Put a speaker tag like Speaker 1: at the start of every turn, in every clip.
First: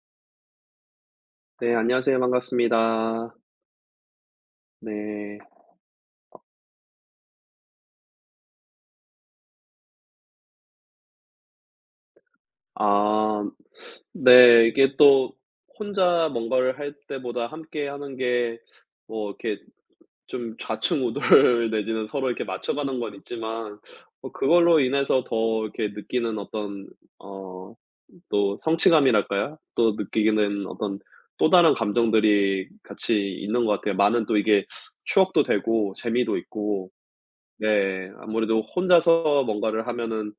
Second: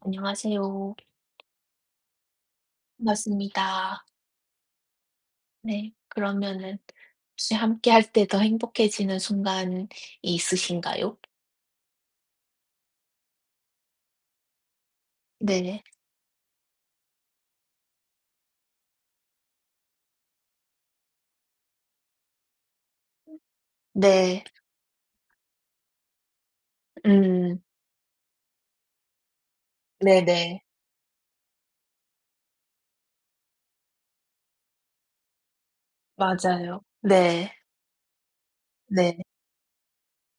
Speaker 1: 안녕하세요.
Speaker 2: 네, 안녕하세요. 반갑습니다.
Speaker 1: 반갑습니다.
Speaker 2: 네.
Speaker 1: 네. 그러면은 혹시 함께 할 때 더 행복해지는 순간이 있으신가요?
Speaker 2: 아 네. 이게 또
Speaker 1: 네.
Speaker 2: 혼자 뭔가를 할 때보다 함께 하는 게 뭐 이렇게 좀 좌충우돌 내지는 서로 이렇게 맞춰가는 건 있지만 뭐
Speaker 1: 네.
Speaker 2: 그걸로 인해서 더 이렇게 느끼는 어떤
Speaker 1: 음.
Speaker 2: 어 또 성취감이랄까요? 또 느끼
Speaker 1: 네네.
Speaker 2: 는 어떤 또 다른 감정들이 같이 있는 것 같아요. 많은 또 이게 추억도 되고 재미도
Speaker 1: 맞아요.
Speaker 2: 있고.
Speaker 1: 네.
Speaker 2: 네. 아무래도
Speaker 1: 네.
Speaker 2: 혼자서 뭔가를 하면은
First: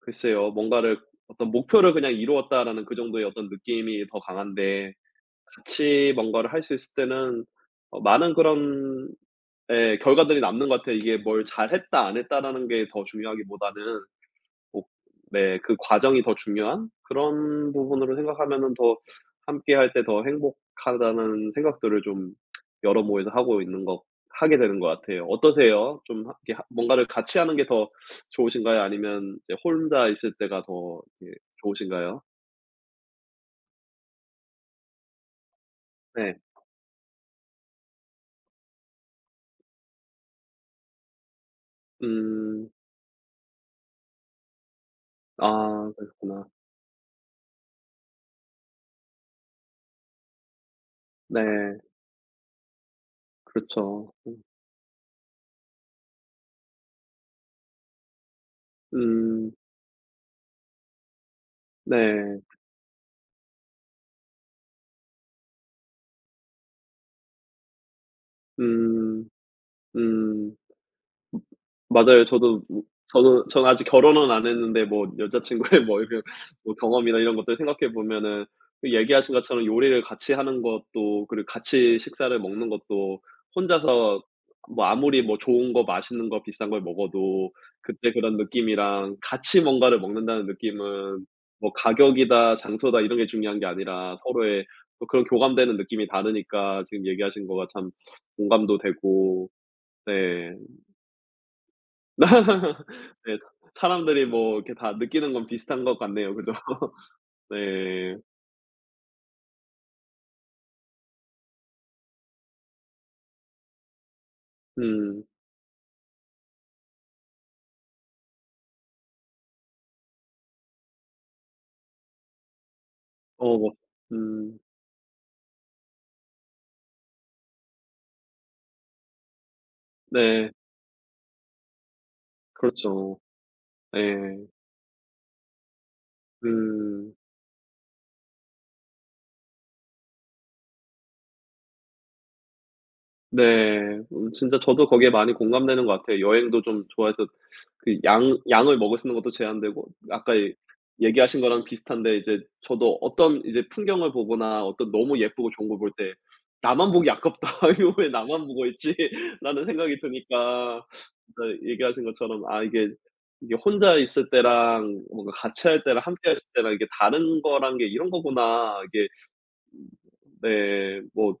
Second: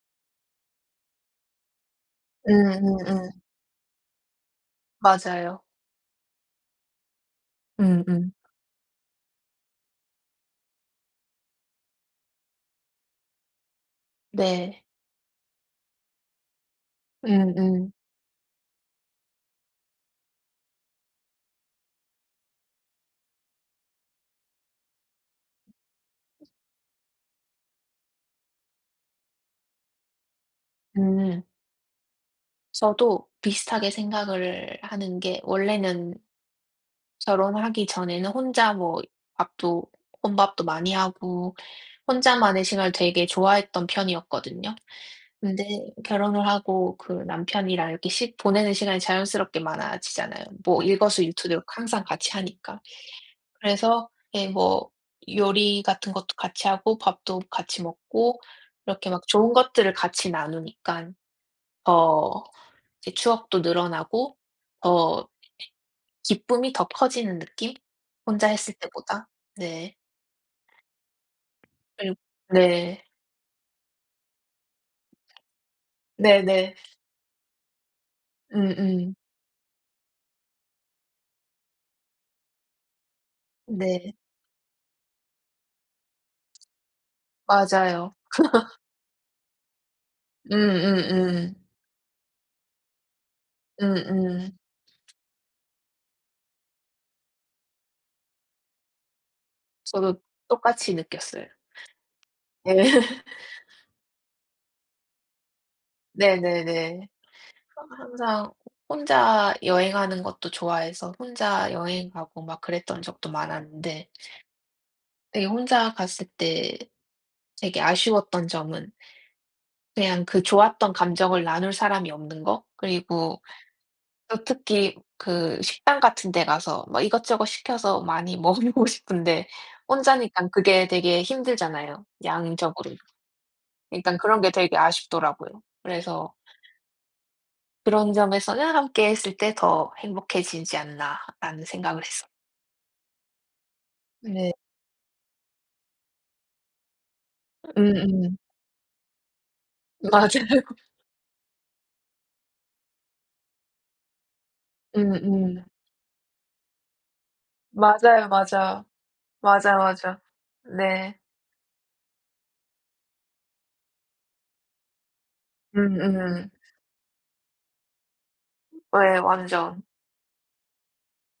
Speaker 2: 글쎄요, 뭔가를 어떤 '목표를 그냥 이루었다.'라는 그 정도의
Speaker 1: 음음음.
Speaker 2: 어떤 느낌이 더 강한데
Speaker 1: 맞아요.
Speaker 2: 같이 뭔가를 할 수 있을 때는
Speaker 1: 음음.
Speaker 2: 많은 그런 예 결과들이 남는 것 같아요. 이게 뭘 '잘했다.' 안 했다라는 게 더 중요하기보다는
Speaker 1: 네.
Speaker 2: 꼭 네 그 과정이 더 중요한
Speaker 1: 음음.
Speaker 2: 그런
Speaker 1: 음.
Speaker 2: 부분으로 생각하면은 더 함께할 때 더 행복하다는 생각들을 좀 여러 모에서 하고 있는 것 하게 되는 것 같아요. 어떠세요? 좀 하 이렇게 하 뭔가를 같이 하는 게 더 좋으신가요? 아니면 이제 혼자 있을 때가 더 이렇게
Speaker 1: 음.
Speaker 2: 좋으신가요?
Speaker 1: 저도 비슷하게 생각을 하는 게 원래는
Speaker 2: 네.
Speaker 1: 결혼하기 전에는 혼자 뭐 밥도 혼밥도 많이 하고 혼자만의
Speaker 2: 음.
Speaker 1: 시간을 되게 좋아했던 편이었거든요.
Speaker 2: 아
Speaker 1: 근데
Speaker 2: 그렇구나.
Speaker 1: 결혼을 하고 그 남편이랑 이렇게 시 보내는 시간이 자연스럽게 많아지잖아요. 뭐 일거수일투족
Speaker 2: 네.
Speaker 1: 항상 같이 하니까. 그래서
Speaker 2: 그렇죠.
Speaker 1: 예 뭐 요리 같은 것도 같이 하고 밥도 같이 먹고 이렇게 막
Speaker 2: 음.
Speaker 1: 좋은 것들을 같이 나누니깐
Speaker 2: 네.
Speaker 1: 더 이제 추억도 늘어나고 더 기쁨이 더 커지는 느낌? 혼자 했을 때보다.
Speaker 2: 음.
Speaker 1: 네.
Speaker 2: 음.
Speaker 1: 그리고
Speaker 2: 맞아요.
Speaker 1: 네.
Speaker 2: 저도 저는 아직 결혼은 안 했는데 뭐 여자 친구의 뭐 이런
Speaker 1: 네네.
Speaker 2: 뭐 경험이나 이런 것들 생각해 보면은 그
Speaker 1: 음음.
Speaker 2: 얘기하신 것처럼 요리를 같이 하는 것도, 그리고 같이 식사를 먹는 것도
Speaker 1: 네.
Speaker 2: 혼자서 뭐 아무리 뭐 좋은 거 맛있는 거 비싼 걸 먹어도 그때
Speaker 1: 맞아요.
Speaker 2: 그런 느낌이랑 같이 뭔가를 먹는다는 느낌은
Speaker 1: 음음음.
Speaker 2: 뭐 가격이다 장소다 이런 게 중요한 게 아니라
Speaker 1: 음음.
Speaker 2: 서로의 또 그런 교감되는 느낌이 다르니까 지금 얘기하신 거가 참 공감도 되고.
Speaker 1: 저도
Speaker 2: 네.
Speaker 1: 똑같이 느꼈어요. 네.
Speaker 2: 네. 사 사람들이 뭐 이렇게 다 느끼는 건 비슷한 것 같네요. 그죠?
Speaker 1: 네네네. 항
Speaker 2: 네.
Speaker 1: 항상 혼자 여행하는 것도 좋아해서 혼자 여행 가고 막 그랬던 적도 많았는데
Speaker 2: 음.
Speaker 1: 되게 혼자 갔을 때 되게 아쉬웠던 점은 그냥 그 좋았던 감정을 나눌 사람이 없는 거? 그리고
Speaker 2: 어 뭐
Speaker 1: 또
Speaker 2: 음.
Speaker 1: 특히 그 식당 같은 데 가서 막 이것저것 시켜서 많이 먹어보고 싶은데 혼자니깐
Speaker 2: 네.
Speaker 1: 그게 되게 힘들잖아요, 양적으로.
Speaker 2: 그렇죠.
Speaker 1: 일단 그런
Speaker 2: 네,
Speaker 1: 게 되게 아쉽더라고요. 그래서
Speaker 2: 음.
Speaker 1: 그런 점에서는 '함께 했을 때 더 행복해지지 않나.'라는 생각을 했어요.
Speaker 2: 네.
Speaker 1: 네.
Speaker 2: 진짜 저도 거기에 많이 공감되는 것 같아요. 여행도 좀 좋아해서 그
Speaker 1: 음음.
Speaker 2: 양 양을 먹을 수 있는 것도 제한되고 아까 예
Speaker 1: 맞아요.
Speaker 2: 얘기하신 거랑 비슷한데 이제 저도 어떤 이제 풍경을 보거나 어떤 너무 예쁘고
Speaker 1: 음음.
Speaker 2: 좋은 걸 볼 때 '나만 보기 아깝다. 이거 왜
Speaker 1: 맞아요,
Speaker 2: 나만 보고
Speaker 1: 맞아.
Speaker 2: 있지?'라는
Speaker 1: 맞아,
Speaker 2: 생각이
Speaker 1: 맞아.
Speaker 2: 드니까
Speaker 1: 네.
Speaker 2: 진짜 얘기하신 것처럼 아 이게, 이게 '혼자 있을 때랑 뭔가 같이 할 때랑 함께 했을
Speaker 1: 음음.
Speaker 2: 때랑 이게 다른 거란 게 이런 거구나.' 이게
Speaker 1: 네 완전.
Speaker 2: 네뭐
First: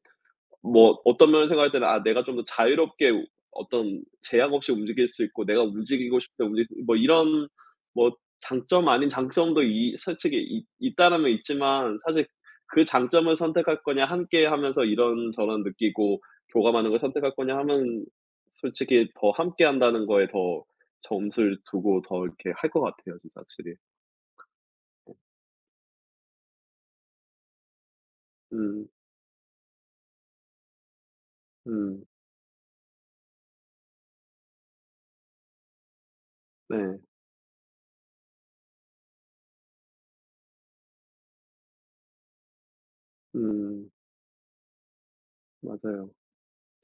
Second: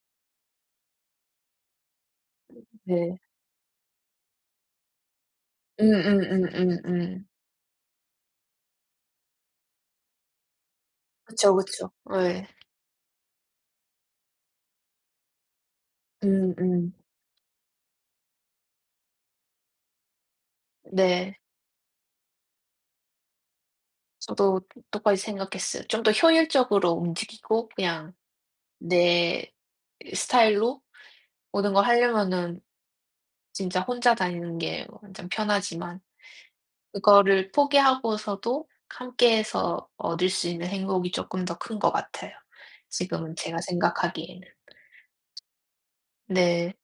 Speaker 2: 뭐 어떤 면을 생각할 때는 '아 내가 좀 더 자유롭게
Speaker 1: 네.
Speaker 2: 우 어떤 제약 없이 움직일 수 있고 내가 움직이고 싶을 때 움직일 수 있고' 뭐
Speaker 1: 음음음음음.
Speaker 2: 이런 뭐 장점 아닌 장점도 이 솔직히 있 있다라면
Speaker 1: 그쵸, 그쵸.
Speaker 2: 있지만, 사실
Speaker 1: 예.
Speaker 2: 그 장점을 선택할 거냐 함께 하면서 이런저런 느끼고 교감하는
Speaker 1: 음음.
Speaker 2: 걸 선택할 거냐 하면 솔직히 더 함께 한다는 거에 더
Speaker 1: 네.
Speaker 2: 점수를 두고 더 이렇게 할 것 같아요, 진짜 확실히.
Speaker 1: 저도 똑같이 생각했어요. 좀 더 효율적으로 움직이고 그냥
Speaker 2: 음.
Speaker 1: 내 스타일로 모든 걸
Speaker 2: 음.
Speaker 1: 하려면은 진짜 혼자 다니는 게 완전 편하지만
Speaker 2: 네.
Speaker 1: 그거를 포기하고서도 함께해서 얻을 수 있는 행복이 쪼끔 더 큰 것 같아요. 지금은 제가
Speaker 2: 음.
Speaker 1: 생각하기에는.
Speaker 2: 맞아요.
Speaker 1: 네.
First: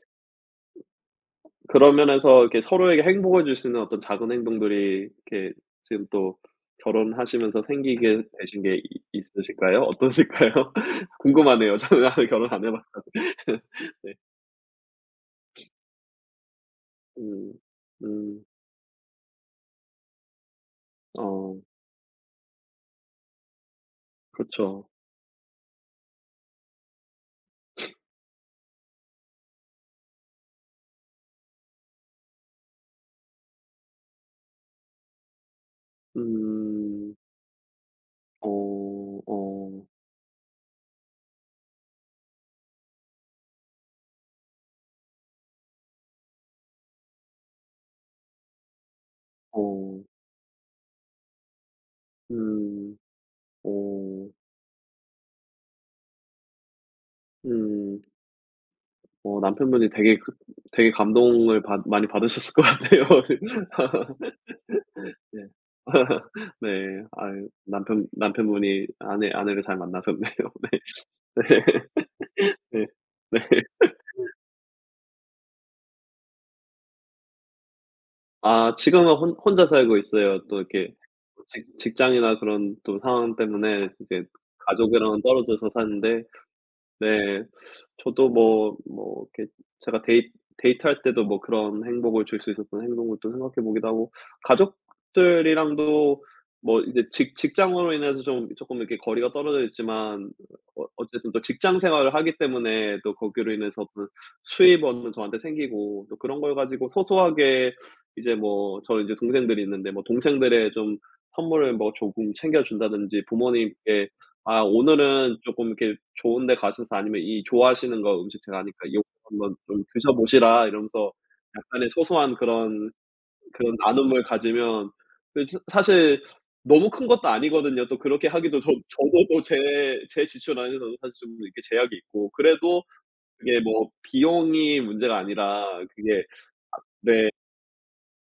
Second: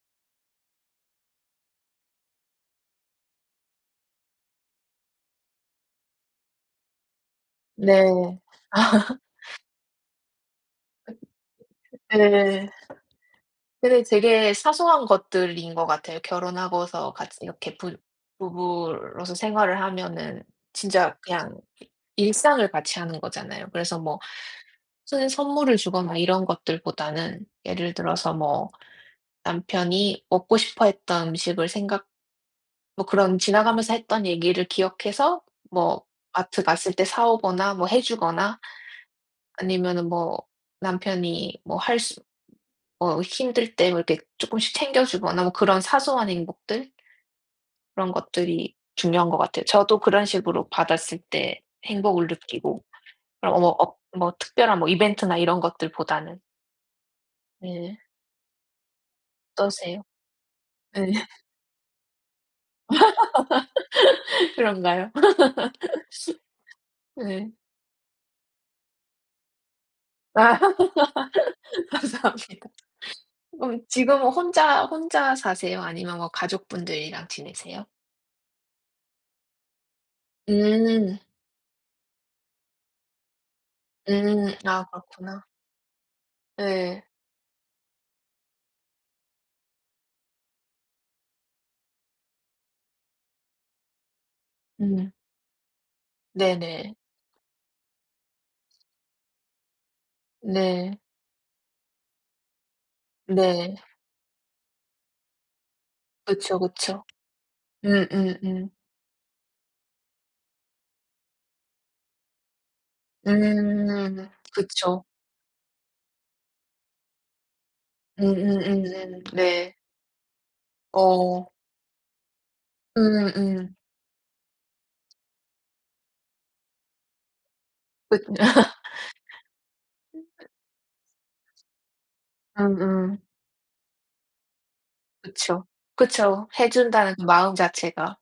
Speaker 2: 그런 면에서 이렇게 서로에게 행복을 줄 수 있는 어떤 작은 행동들이 이렇게 지금 또 결혼하시면서 생기게
Speaker 1: 네.
Speaker 2: 되신 게 이 있으실까요? 어떠실까요? 궁금하네요. 저는 아직 결혼 안
Speaker 1: 예.
Speaker 2: 해 봤어요.
Speaker 1: 근데 되게 사소한 것들인 것 같아요. 결혼하고서 같이
Speaker 2: 음.
Speaker 1: 이렇게 부
Speaker 2: 음.
Speaker 1: 부부로서 생활을 하면은 진짜
Speaker 2: 어.
Speaker 1: 그냥 일상을 같이 하는 거잖아요. 그래서 뭐
Speaker 2: 그렇죠.
Speaker 1: 무슨 선물을 주거나 이런 것들보다는 예를 들어서 뭐 남편이 먹고 싶어 했던 음식을 생각 뭐 그런 지나가면서 했던 얘기를 기억해서 뭐 마트 갔을 때
Speaker 2: 음.
Speaker 1: 사 오거나 뭐 해 주거나
Speaker 2: 어. 어.
Speaker 1: 아니면은 뭐 남편이 뭐 할 수 뭐 힘들 때 뭐 이렇게 조금씩 챙겨 주거나 뭐 그런 사소한 행복들 그런 것들이 중요한 것 같아요. 저도
Speaker 2: 어.
Speaker 1: 그런 식으로 받았을 때 행복을 느끼고
Speaker 2: 음.
Speaker 1: 그럼 뭐 어,
Speaker 2: 어.
Speaker 1: 뭐 특별한 뭐 이벤트나 이런 것들보다는. 네.
Speaker 2: 음. 어 남편분이
Speaker 1: 어떠세요?
Speaker 2: 되게 그 되게
Speaker 1: 네.
Speaker 2: 감동을 받 많이 받으셨을 것 같아요.
Speaker 1: 그런가요?
Speaker 2: 네. 네. 아유,
Speaker 1: 네.
Speaker 2: 남편분이 아내를 잘 만나셨네요.
Speaker 1: 아
Speaker 2: 네.
Speaker 1: 감사합니다.
Speaker 2: 네. 네. 네.
Speaker 1: 그럼 지금은 혼자 사세요? 아니면 뭐 가족분들이랑 지내세요?
Speaker 2: 아 지금은 혼 혼자 살고 있어요. 또 이렇게
Speaker 1: 음.
Speaker 2: 직 직장이나 그런 또 상황 때문에 이제
Speaker 1: 음. 아
Speaker 2: 가족이랑은
Speaker 1: 그렇구나.
Speaker 2: 떨어져서 사는데.
Speaker 1: 네.
Speaker 2: 네. 저도 뭐 뭐 이렇게 제가 데이트할 때도 뭐 그런 행복을 줄 수 있었던 행동을 또 생각해 보기도 하고
Speaker 1: 음.
Speaker 2: 가족들이랑도 뭐
Speaker 1: 네네.
Speaker 2: 이제 직 직장으로 인해서 좀 조금 이렇게 거리가 떨어져 있지만, 어
Speaker 1: 네.
Speaker 2: 어쨌든 또 직장 생활을 하기 때문에 또 거기로
Speaker 1: 네.
Speaker 2: 인해서 어떤 수입원은 저한테 생기고 또 그런 걸
Speaker 1: 그쵸,
Speaker 2: 가지고
Speaker 1: 그쵸.
Speaker 2: 소소하게 이제
Speaker 1: 음음음.
Speaker 2: 뭐 저는 이제 동생들이 있는데 뭐 동생들의 좀 선물을 뭐 조금 챙겨 준다든지, 부모님께
Speaker 1: 음.
Speaker 2: '아
Speaker 1: 그쵸.
Speaker 2: 오늘은 조금 이렇게 좋은 데 가셔서' 아니면 '이 좋아하시는 거 음식 제가 아니까 이거 한번
Speaker 1: 네.
Speaker 2: 좀 드셔 보시라' 이러면서
Speaker 1: 어.
Speaker 2: 약간의 소소한 그런
Speaker 1: 음음.
Speaker 2: 그런 나눔을 가지면, 그 사 사실 너무 큰 것도 아니거든요. 또
Speaker 1: 그
Speaker 2: 그렇게 하기도 저 저도 또 제 지출 안에서도 사실 좀 이렇게 제약이 있고 그래도
Speaker 1: 음음.
Speaker 2: 그게 뭐 비용이 문제가 아니라
Speaker 1: 그쵸.
Speaker 2: 그게
Speaker 1: 그쵸. 해 준다는 그
Speaker 2: 내
Speaker 1: 마음 자체가.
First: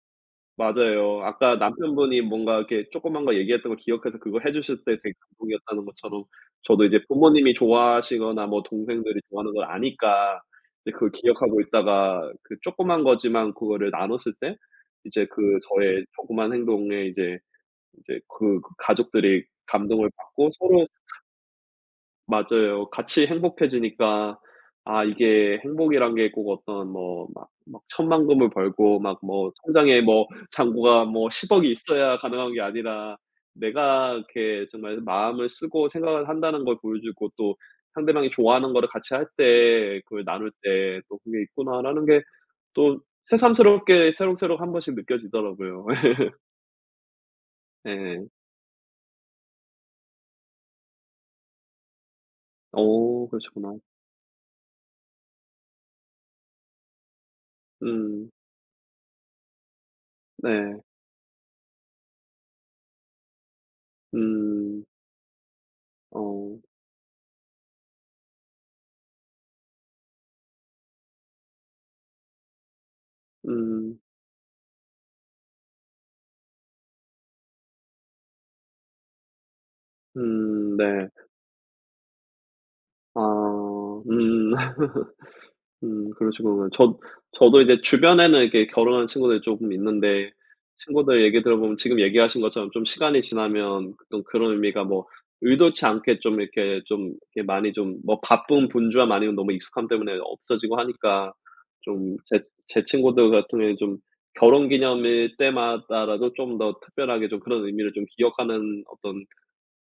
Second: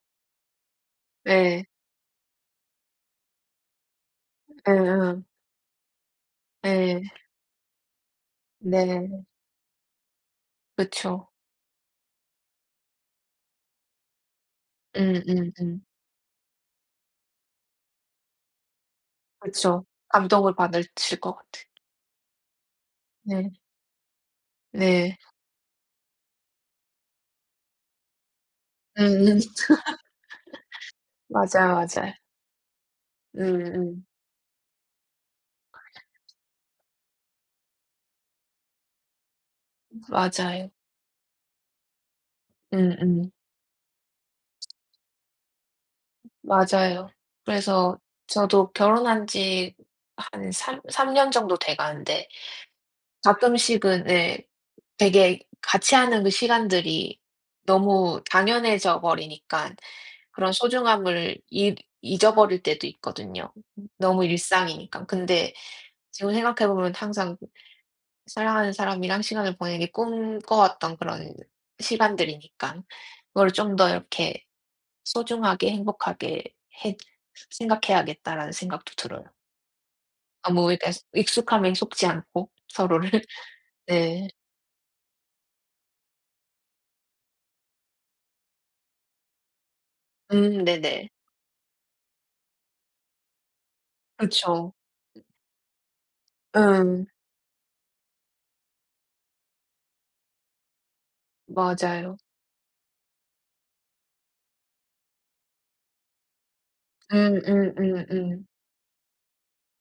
Speaker 2: 맞아요. 아까
Speaker 1: 예.
Speaker 2: 남편분이 뭔가 이렇게 조그만 거 얘기했던 거 기억해서 그거 해 주실 때 되게
Speaker 1: 예예.
Speaker 2: 감동이었다는 것처럼 저도 이제
Speaker 1: 예.
Speaker 2: 부모님이 좋아하시거나 뭐 동생들이
Speaker 1: 네.
Speaker 2: 좋아하는 걸 아니까 이제 그걸
Speaker 1: 그쵸.
Speaker 2: 기억하고 있다가 그 조그만 거지만 그거를 나눴을 때 이제 그
Speaker 1: 음음음.
Speaker 2: 저의 조그만 행동에 이제 이제 그 가족들이
Speaker 1: 그쵸.
Speaker 2: 감동을 받고
Speaker 1: 감동을
Speaker 2: 서로
Speaker 1: 받으실 것 같아요.
Speaker 2: 맞아요. 같이
Speaker 1: 네.
Speaker 2: 행복해지니까 아
Speaker 1: 네.
Speaker 2: 이게 행복이란 게 꼭 어떤 뭐 막 막 천만금을 벌고 막
Speaker 1: 음음.
Speaker 2: 뭐 통장에 뭐 잔고가 뭐 10억이
Speaker 1: 맞아요, 맞아요.
Speaker 2: 있어야 가능한 게 아니라
Speaker 1: 음음.
Speaker 2: 내가 이렇게 정말 마음을 쓰고 생각을 한다는 걸 보여주고 또 상대방이 좋아하는 거를 같이 할 때 그걸 나눌
Speaker 1: 맞아요.
Speaker 2: 때 '또 그게 있구나.'라는 게 또
Speaker 1: 음음.
Speaker 2: 새삼스럽게 새록새록 한 번씩 느껴지더라고요.
Speaker 1: 맞아요. 그래서
Speaker 2: 예.
Speaker 1: 저도 결혼한 지 한 삼 3 년 정도 돼 가는데
Speaker 2: 어 그러시구나.
Speaker 1: 가끔씩은 네 되게 같이 하는 그 시간들이 너무
Speaker 2: 음.
Speaker 1: 당연해져 버리니깐 그런
Speaker 2: 네.
Speaker 1: 소중함을 잊 잊어버릴 때도 있거든요 너무
Speaker 2: 음.
Speaker 1: 일상이니까. 근데 지금
Speaker 2: 어.
Speaker 1: 생각해 보면 항상 사랑하는 사람이랑 시간을 보내기 꿈꿔왔던 그런 시간들이니까 그걸 좀 더
Speaker 2: 음.
Speaker 1: 이렇게 '소중하게 행복하게 해 생각해야겠다.'라는 생각도 들어요. 너무 그러니까
Speaker 2: 네.
Speaker 1: 익숙함에 속지 않고 서로를.
Speaker 2: 아
Speaker 1: 네.
Speaker 2: 음. 그러시구나. 저도 이제 주변에는 이렇게 결혼한 친구들이 쪼금 있는데
Speaker 1: 네네.
Speaker 2: 친구들 얘기 들어보면 지금 얘기하신 것처럼 좀 시간이 지나면 좀 그런
Speaker 1: 그쵸.
Speaker 2: 의미가 뭐 의도치 않게 좀 이렇게
Speaker 1: 음.
Speaker 2: 좀 이렇게 많이 좀 뭐 바쁜 분주함 아니면 너무 익숙함 때문에 없어지고 하니까
Speaker 1: 맞아요.
Speaker 2: 좀 제 친구들 같은 경우에는 좀 결혼 기념일 때마다라도 좀 더 특별하게
Speaker 1: 음
Speaker 2: 좀 그런
Speaker 1: 음
Speaker 2: 의미를 좀
Speaker 1: 음 음.
Speaker 2: 기억하는 어떤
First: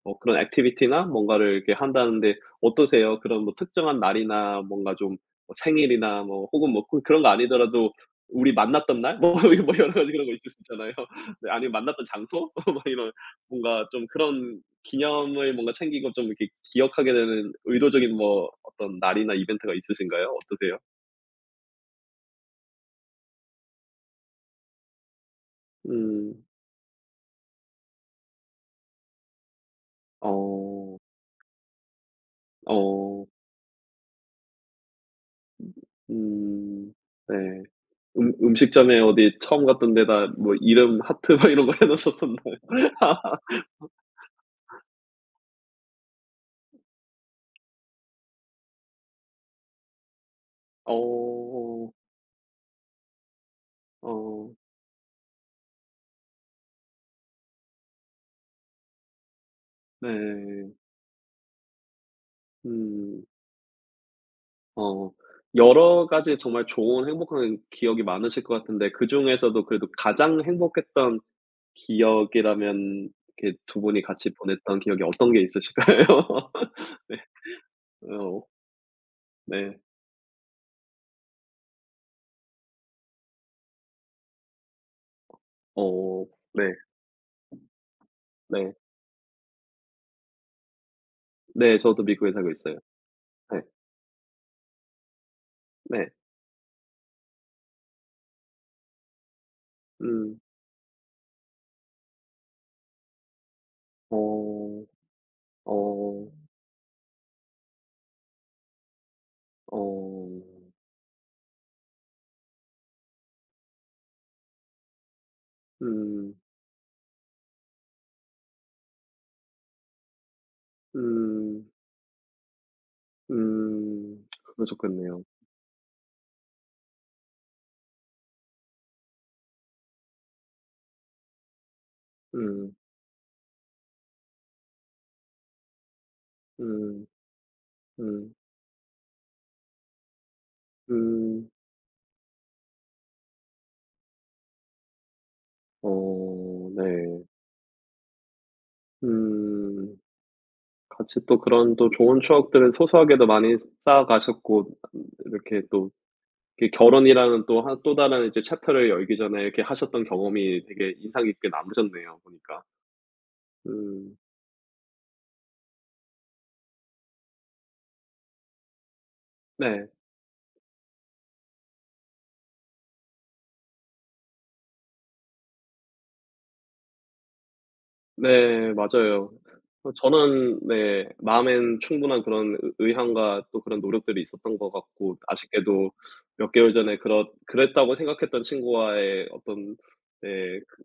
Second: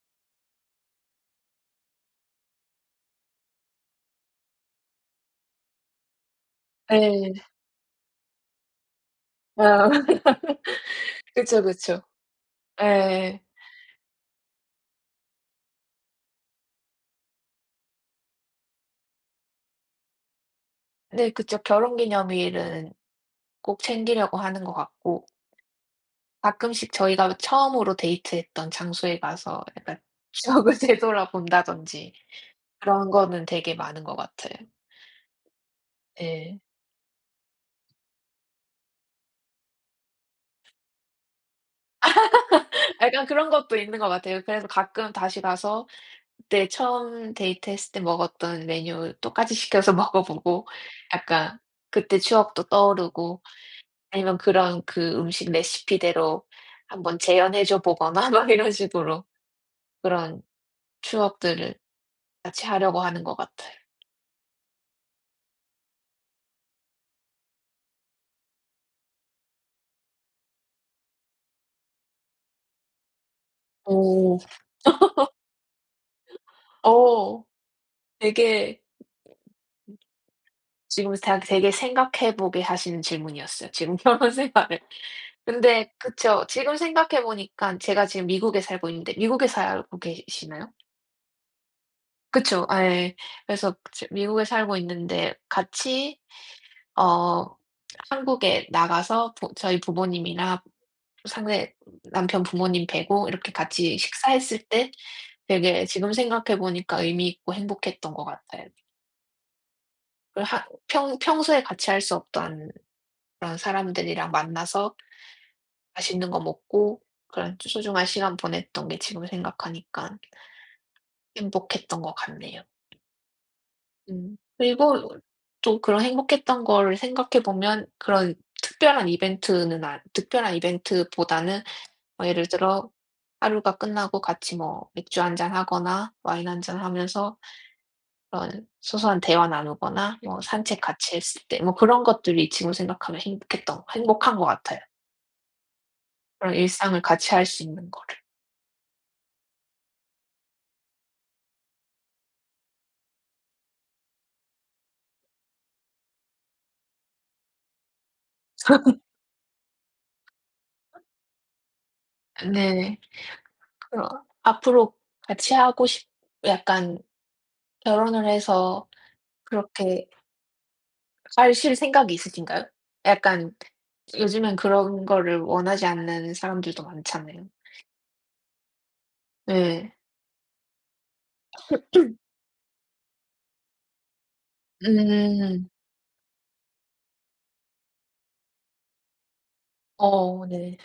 Speaker 2: 어 그런 액티비티나 뭔가를 이렇게 한다는데. 어떠세요? 그런 뭐 특정한 날이나 뭔가 좀 뭐 생일이나 뭐 혹은 뭐 그 그런 거
Speaker 1: 예.
Speaker 2: 아니더라도 우리 만났던 날? 뭐 이게 뭐
Speaker 1: 아
Speaker 2: 여러 가지 그런 거 있을 수 있잖아요. 네,
Speaker 1: 그쵸,
Speaker 2: 아니면
Speaker 1: 그쵸.
Speaker 2: 만났던 장소? 막 이런
Speaker 1: 예.
Speaker 2: 뭔가 좀 그런 기념을 뭔가 챙기고 좀 이렇게 기억하게 되는 의도적인 뭐 어떤 날이나 이벤트가 있으신가요? 어떠세요?
Speaker 1: 네 그쵸. 결혼 기념일은 꼭 챙기려고 하는 것 같고
Speaker 2: 음.
Speaker 1: 가끔씩 저희가 처음으로 데이트했던 장소에 가서 약간 추억을
Speaker 2: 어.
Speaker 1: 되돌아본다든지 그런
Speaker 2: 어.
Speaker 1: 거는 되게 많은 것 같아요. 예.
Speaker 2: 음. 네. 음식점에 어디 처음 갔던 데다 뭐 이름 하트 막 이런 거 해 놓으셨었나요?
Speaker 1: 약간 그런 것도 있는 것 같아요. 그래서 가끔 다시 가서 그때 처음 데이트했을 때 먹었던 메뉴 똑같이 시켜서 먹어보고 약간
Speaker 2: 어.
Speaker 1: 그때 추억도 떠오르고 아니면
Speaker 2: 어.
Speaker 1: 그런 그 음식 레시피대로 한번 재현해 줘 보거나 막 이런 식으로 그런
Speaker 2: 네.
Speaker 1: 추억들을 같이 하려고 하는
Speaker 2: 음.
Speaker 1: 것 같아요.
Speaker 2: 어. 여러 가지 정말 좋은 행복한 기억이 많으실 것 같은데 그중에서도 그래도 가장 행복했던 기억이라면 이렇게 두 분이 같이
Speaker 1: 오.
Speaker 2: 보냈던 기억이 어떤 게 있으실까요? 네.
Speaker 1: 어.
Speaker 2: 어.
Speaker 1: 되게
Speaker 2: 네.
Speaker 1: 지금 다 되게 생각해 보게 하시는 질문이었어요, 지금 결혼 생활을. 근데
Speaker 2: 어.
Speaker 1: 그쵸.
Speaker 2: 네.
Speaker 1: 지금 생각해 보니깐 제가 지금 미국에
Speaker 2: 네.
Speaker 1: 살고 있는데 미국에 살고 계시나요?
Speaker 2: 네. 저도 미국에 살고
Speaker 1: 그쵸.
Speaker 2: 있어요.
Speaker 1: 예.
Speaker 2: 네.
Speaker 1: 그래서 지 미국에 살고 있는데
Speaker 2: 네.
Speaker 1: 같이 어 한국에 나가서 부 저희
Speaker 2: 음.
Speaker 1: 부모님이나 상대 남편 부모님 뵈고 이렇게 같이 식사했을
Speaker 2: 어.
Speaker 1: 때 되게 지금
Speaker 2: 어.
Speaker 1: 생각해 보니까 의미 있고 행복했던 것 같아요.
Speaker 2: 어.
Speaker 1: 그 하 평 평소에 같이 할 수 없던 그런 사람들이랑 만나서 맛있는
Speaker 2: 음.
Speaker 1: 거 먹고 그런 소중한 시간 보냈던 게 지금 생각하니까
Speaker 2: 음.
Speaker 1: 행복했던 것 같네요.
Speaker 2: 음.
Speaker 1: 음. 그리고
Speaker 2: 그러셨겠네요.
Speaker 1: 또 그런 행복했던 거를 생각해 보면 그런 특별한 이벤트는 안 특별한 이벤트보다는 뭐 예를
Speaker 2: 음.
Speaker 1: 들어 하루가 끝나고 같이 뭐 맥주 한 잔 하거나 와인 한 잔
Speaker 2: 음.
Speaker 1: 하면서
Speaker 2: 음.
Speaker 1: 그런 소소한 대화 나누거나 뭐 산책 같이 했을
Speaker 2: 음.
Speaker 1: 때 뭐 그런 것들이 지금 생각하면 행복했던 행복한 것 같아요. 그런
Speaker 2: 어
Speaker 1: 일상을
Speaker 2: 네.
Speaker 1: 같이 할 수 있는 거를.
Speaker 2: 음. 같이 또 그런 또 좋은 추억들을 소소하게도 많이 쌓아 가셨고, 이렇게 또 이렇게 결혼이라는 또 한 또 다른 이제 챕터를 열기 전에 이렇게 하셨던 경험이 되게 인상 깊게 남으셨네요, 보니까.
Speaker 1: 네. 그럼
Speaker 2: 음.
Speaker 1: 앞으로 같이 하고 싶 약간 결혼을 해서
Speaker 2: 네.
Speaker 1: 그렇게 하실 생각이 있으신가요? 약간 요즘엔 그런 거를 원하지 않는 사람들도 많잖아요.
Speaker 2: 네 맞아요.
Speaker 1: 네.
Speaker 2: 어, 저는 네 마음엔 충분한 그런 의 의향과 또 그런 노력들이 있었던 것 같고,
Speaker 1: 음.
Speaker 2: 아쉽게도 몇 개월 전에 그렇 그랬다고 생각했던 친구와의 어떤
Speaker 1: 어
Speaker 2: 예
Speaker 1: 네.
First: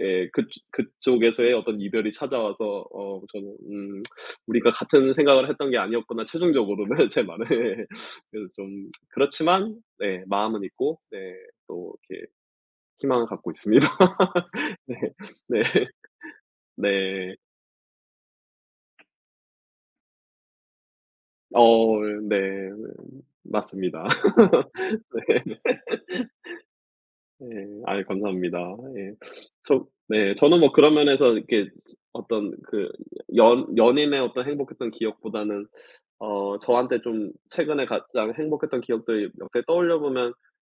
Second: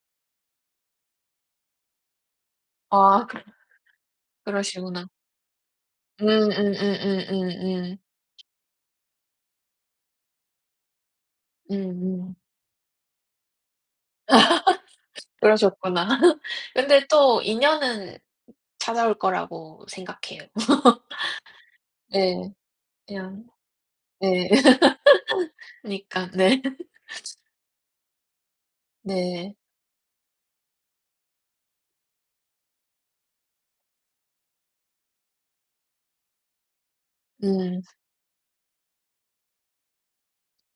Speaker 2: 예 그 그쪽에서의 어떤 이별이 찾아와서, 어
Speaker 1: 아
Speaker 2: 저는 '음 우리가
Speaker 1: 그러시구나.
Speaker 2: 같은 생각을 했던 게 아니었구나.' 최종적으로는 제 말에.
Speaker 1: 음음음음음음.
Speaker 2: 그래서 좀 그렇지만 네 마음은 있고 네 또 이렇게
Speaker 1: 음음.
Speaker 2: 희망을 갖고 있습니다. 네. 네.
Speaker 1: 그러셨구나. 근데
Speaker 2: 네.
Speaker 1: 또 인연은 찾아올 거라고 생각해요.
Speaker 2: 어
Speaker 1: 네.
Speaker 2: 네.
Speaker 1: 그냥
Speaker 2: 맞습니다.
Speaker 1: 네.
Speaker 2: 네.
Speaker 1: 그니까 네.
Speaker 2: 예. 아이 감사합니다. 예.
Speaker 1: 네.
Speaker 2: 저 네. 저는 뭐 그런 면에서 이렇게 어떤 그 연 연인의 어떤 행복했던 기억보다는 어 저한테 좀
Speaker 1: 음.
Speaker 2: 최근에 가장 행복했던 기억들이 몇 개 떠올려 보면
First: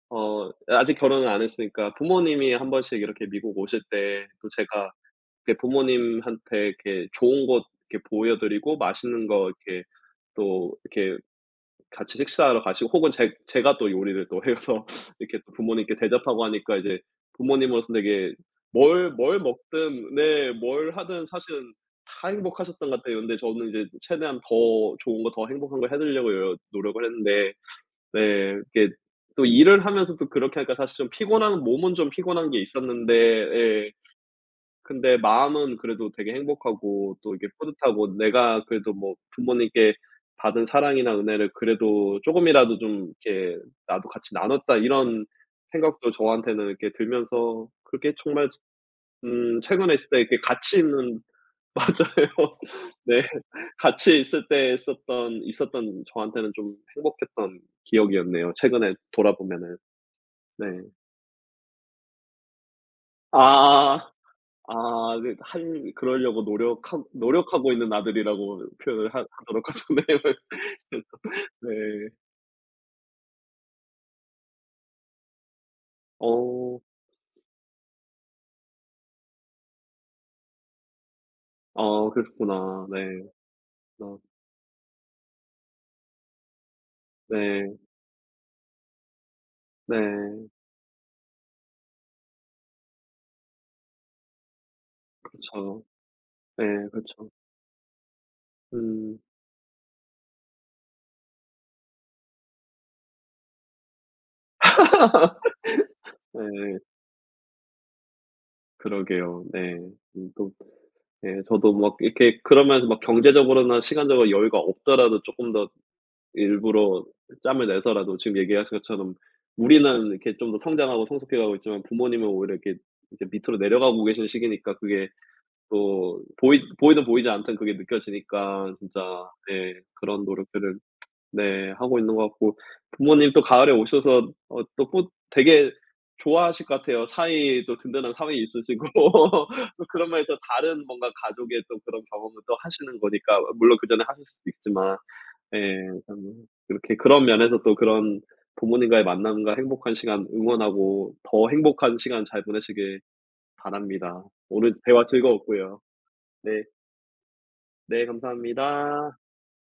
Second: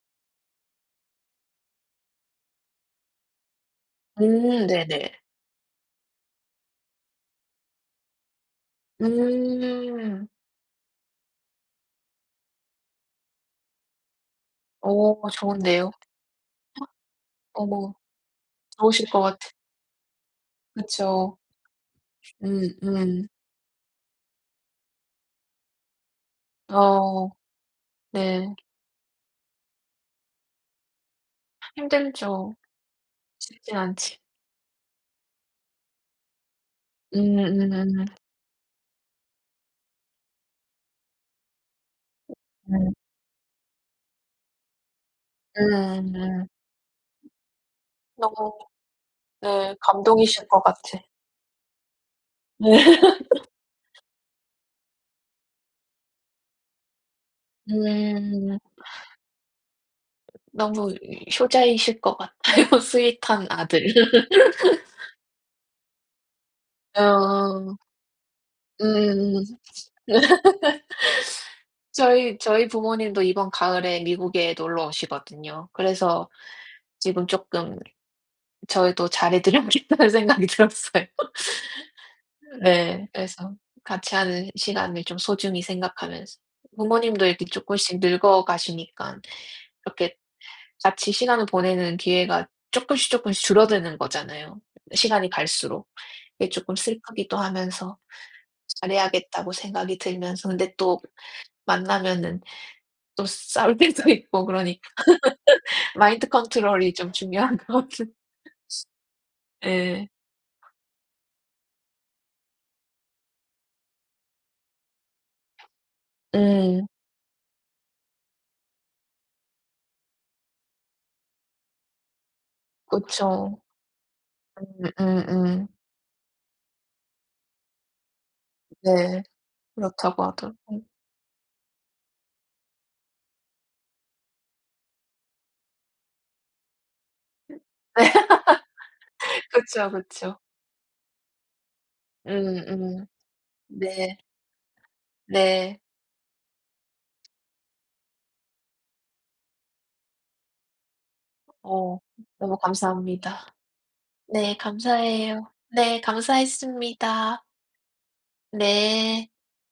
Speaker 2: 어 아직 결혼을 안 했으니까 부모님이 한 번씩 이렇게 미국 오실 때 또 제가
Speaker 1: 네네.
Speaker 2: 이렇게 부모님한테 이렇게 좋은 곳 이렇게 보여 드리고 맛있는 거 이렇게
Speaker 1: 음.
Speaker 2: 또 이렇게 같이 식사하러 가시고 혹은 제 제가 또 요리를 또 해서
Speaker 1: 어
Speaker 2: 이렇게 또
Speaker 1: 좋은데요.
Speaker 2: 부모님께 대접하고 하니까 이제 부모님으로서
Speaker 1: 어머
Speaker 2: 되게
Speaker 1: 좋으실
Speaker 2: 뭘
Speaker 1: 것
Speaker 2: 뭘
Speaker 1: 같아.
Speaker 2: 먹든 네 뭘 하든
Speaker 1: 그쵸.
Speaker 2: 사실은 다
Speaker 1: 음
Speaker 2: 행복하셨던 것 같아요.
Speaker 1: 음.
Speaker 2: 근데 저는 이제 최대한 더 좋은 거 더 행복한 걸 해 드리려고 노력을
Speaker 1: 어
Speaker 2: 했는데
Speaker 1: 네.
Speaker 2: 네 이게 또 일을 하면서 또 그렇게 하니까 사실 좀 피곤한 몸은 좀 피곤한
Speaker 1: 힘들죠.
Speaker 2: 게 있었는데,
Speaker 1: 쉽지
Speaker 2: 예,
Speaker 1: 않지.
Speaker 2: 근데 마음은 그래도 되게 행복하고 또 이게
Speaker 1: 음음.
Speaker 2: 뿌듯하고, 내가 그래도 뭐 부모님께 받은 사랑이나 은혜를 그래도 조금이라도
Speaker 1: 음.
Speaker 2: 좀 이렇게 '나도 같이 나눴다.' 이런 생각도
Speaker 1: 음음.
Speaker 2: 저한테는 이렇게 들면서 그게 정말
Speaker 1: 너무 네
Speaker 2: 최근에 있을 때 이렇게
Speaker 1: 감동이실 것
Speaker 2: 같이
Speaker 1: 같아.
Speaker 2: 있는 맞아요. 네. 같이 있을 때 있었던 저한테는 좀 행복했던
Speaker 1: 네.
Speaker 2: 기억이었네요,
Speaker 1: 음.
Speaker 2: 최근에 돌아보면은. 네.
Speaker 1: 너무 효자이실 것 같아요. 스윗한 아들.
Speaker 2: 아. 아 네. 할 그러려고 노력하고
Speaker 1: 어.
Speaker 2: 있는 아들이라고 표현을 하
Speaker 1: 음음음.
Speaker 2: 하도록 하죠. 네. 그래서 네.
Speaker 1: 저희 부모님도 이번 가을에 미국에 놀러 오시거든요. 그래서
Speaker 2: 어.
Speaker 1: 지금 쪼끔 저희도 잘해 드려야겠다는 생각이 들었어요.
Speaker 2: 아 그러셨구나.
Speaker 1: 네.
Speaker 2: 네.
Speaker 1: 그래서 같이
Speaker 2: 어.
Speaker 1: 하는 시간을 좀 소중히 생각하면서 부모님도 이렇게
Speaker 2: 네.
Speaker 1: 쪼끔씩 늙어가시니깐 이렇게
Speaker 2: 네.
Speaker 1: 같이 시간을 보내는 기회가 쪼끔씩 쪼끔씩 줄어드는 거잖아요, 시간이
Speaker 2: 그렇죠.
Speaker 1: 갈수록. 그게
Speaker 2: 네.
Speaker 1: 쪼끔
Speaker 2: 그렇죠.
Speaker 1: 슬프기도 하면서
Speaker 2: 음.
Speaker 1: '잘해야겠다.'고 생각이 들면서 근데 또 만나면은 또 싸울 때도 있고 그러니 마인드
Speaker 2: 네.
Speaker 1: 컨트롤이 좀 중요한 것 같은
Speaker 2: 그러게요. 네.
Speaker 1: 예.
Speaker 2: 또 예 저도 막 이렇게 그러면서 막 경제적으로나 시간적으로 여유가 없더라도 쪼끔 더
Speaker 1: 음.
Speaker 2: 일부러 짬을 내서라도 지금 얘기하신 것처럼 우리는 이렇게 좀 더 성장하고 성숙해 가고 있지만 부모님은 오히려 이렇게 이제
Speaker 1: 그쵸.
Speaker 2: 밑으로 내려가고 계신 시기니까 그게
Speaker 1: 음음음.
Speaker 2: 또 보이든 보이지 않든 그게 느껴지니까 진짜
Speaker 1: 네.
Speaker 2: 네 그런
Speaker 1: 그렇다고 하더라고요.
Speaker 2: 노력들을
Speaker 1: 네.
Speaker 2: 네 하고 있는 것 같고, 부모님 또 가을에 오셔서 어 또 꽃 되게 좋아하실 것 같아요. 사위 또 든든한 사위 있으시고 또
Speaker 1: 그쵸,
Speaker 2: 그런 면에서
Speaker 1: 그쵸.
Speaker 2: 다른 뭔가 가족의 또 그런 경험을 또 하시는
Speaker 1: 음음.
Speaker 2: 거니까 물론 그전에
Speaker 1: 네.
Speaker 2: 하셨을 수도 있지만
Speaker 1: 네.
Speaker 2: 예. 참 그렇게 그런 면에서 또 그런 부모님과의 만남과 행복한 시간 응원하고, 더 행복한
Speaker 1: 어
Speaker 2: 시간 잘
Speaker 1: 너무
Speaker 2: 보내시길
Speaker 1: 감사합니다.
Speaker 2: 바랍니다.
Speaker 1: 네
Speaker 2: 오늘 대화
Speaker 1: 감사해요.
Speaker 2: 즐거웠고요.
Speaker 1: 네
Speaker 2: 네.
Speaker 1: 감사했습니다.
Speaker 2: 네, 감사합니다.
Speaker 1: 네.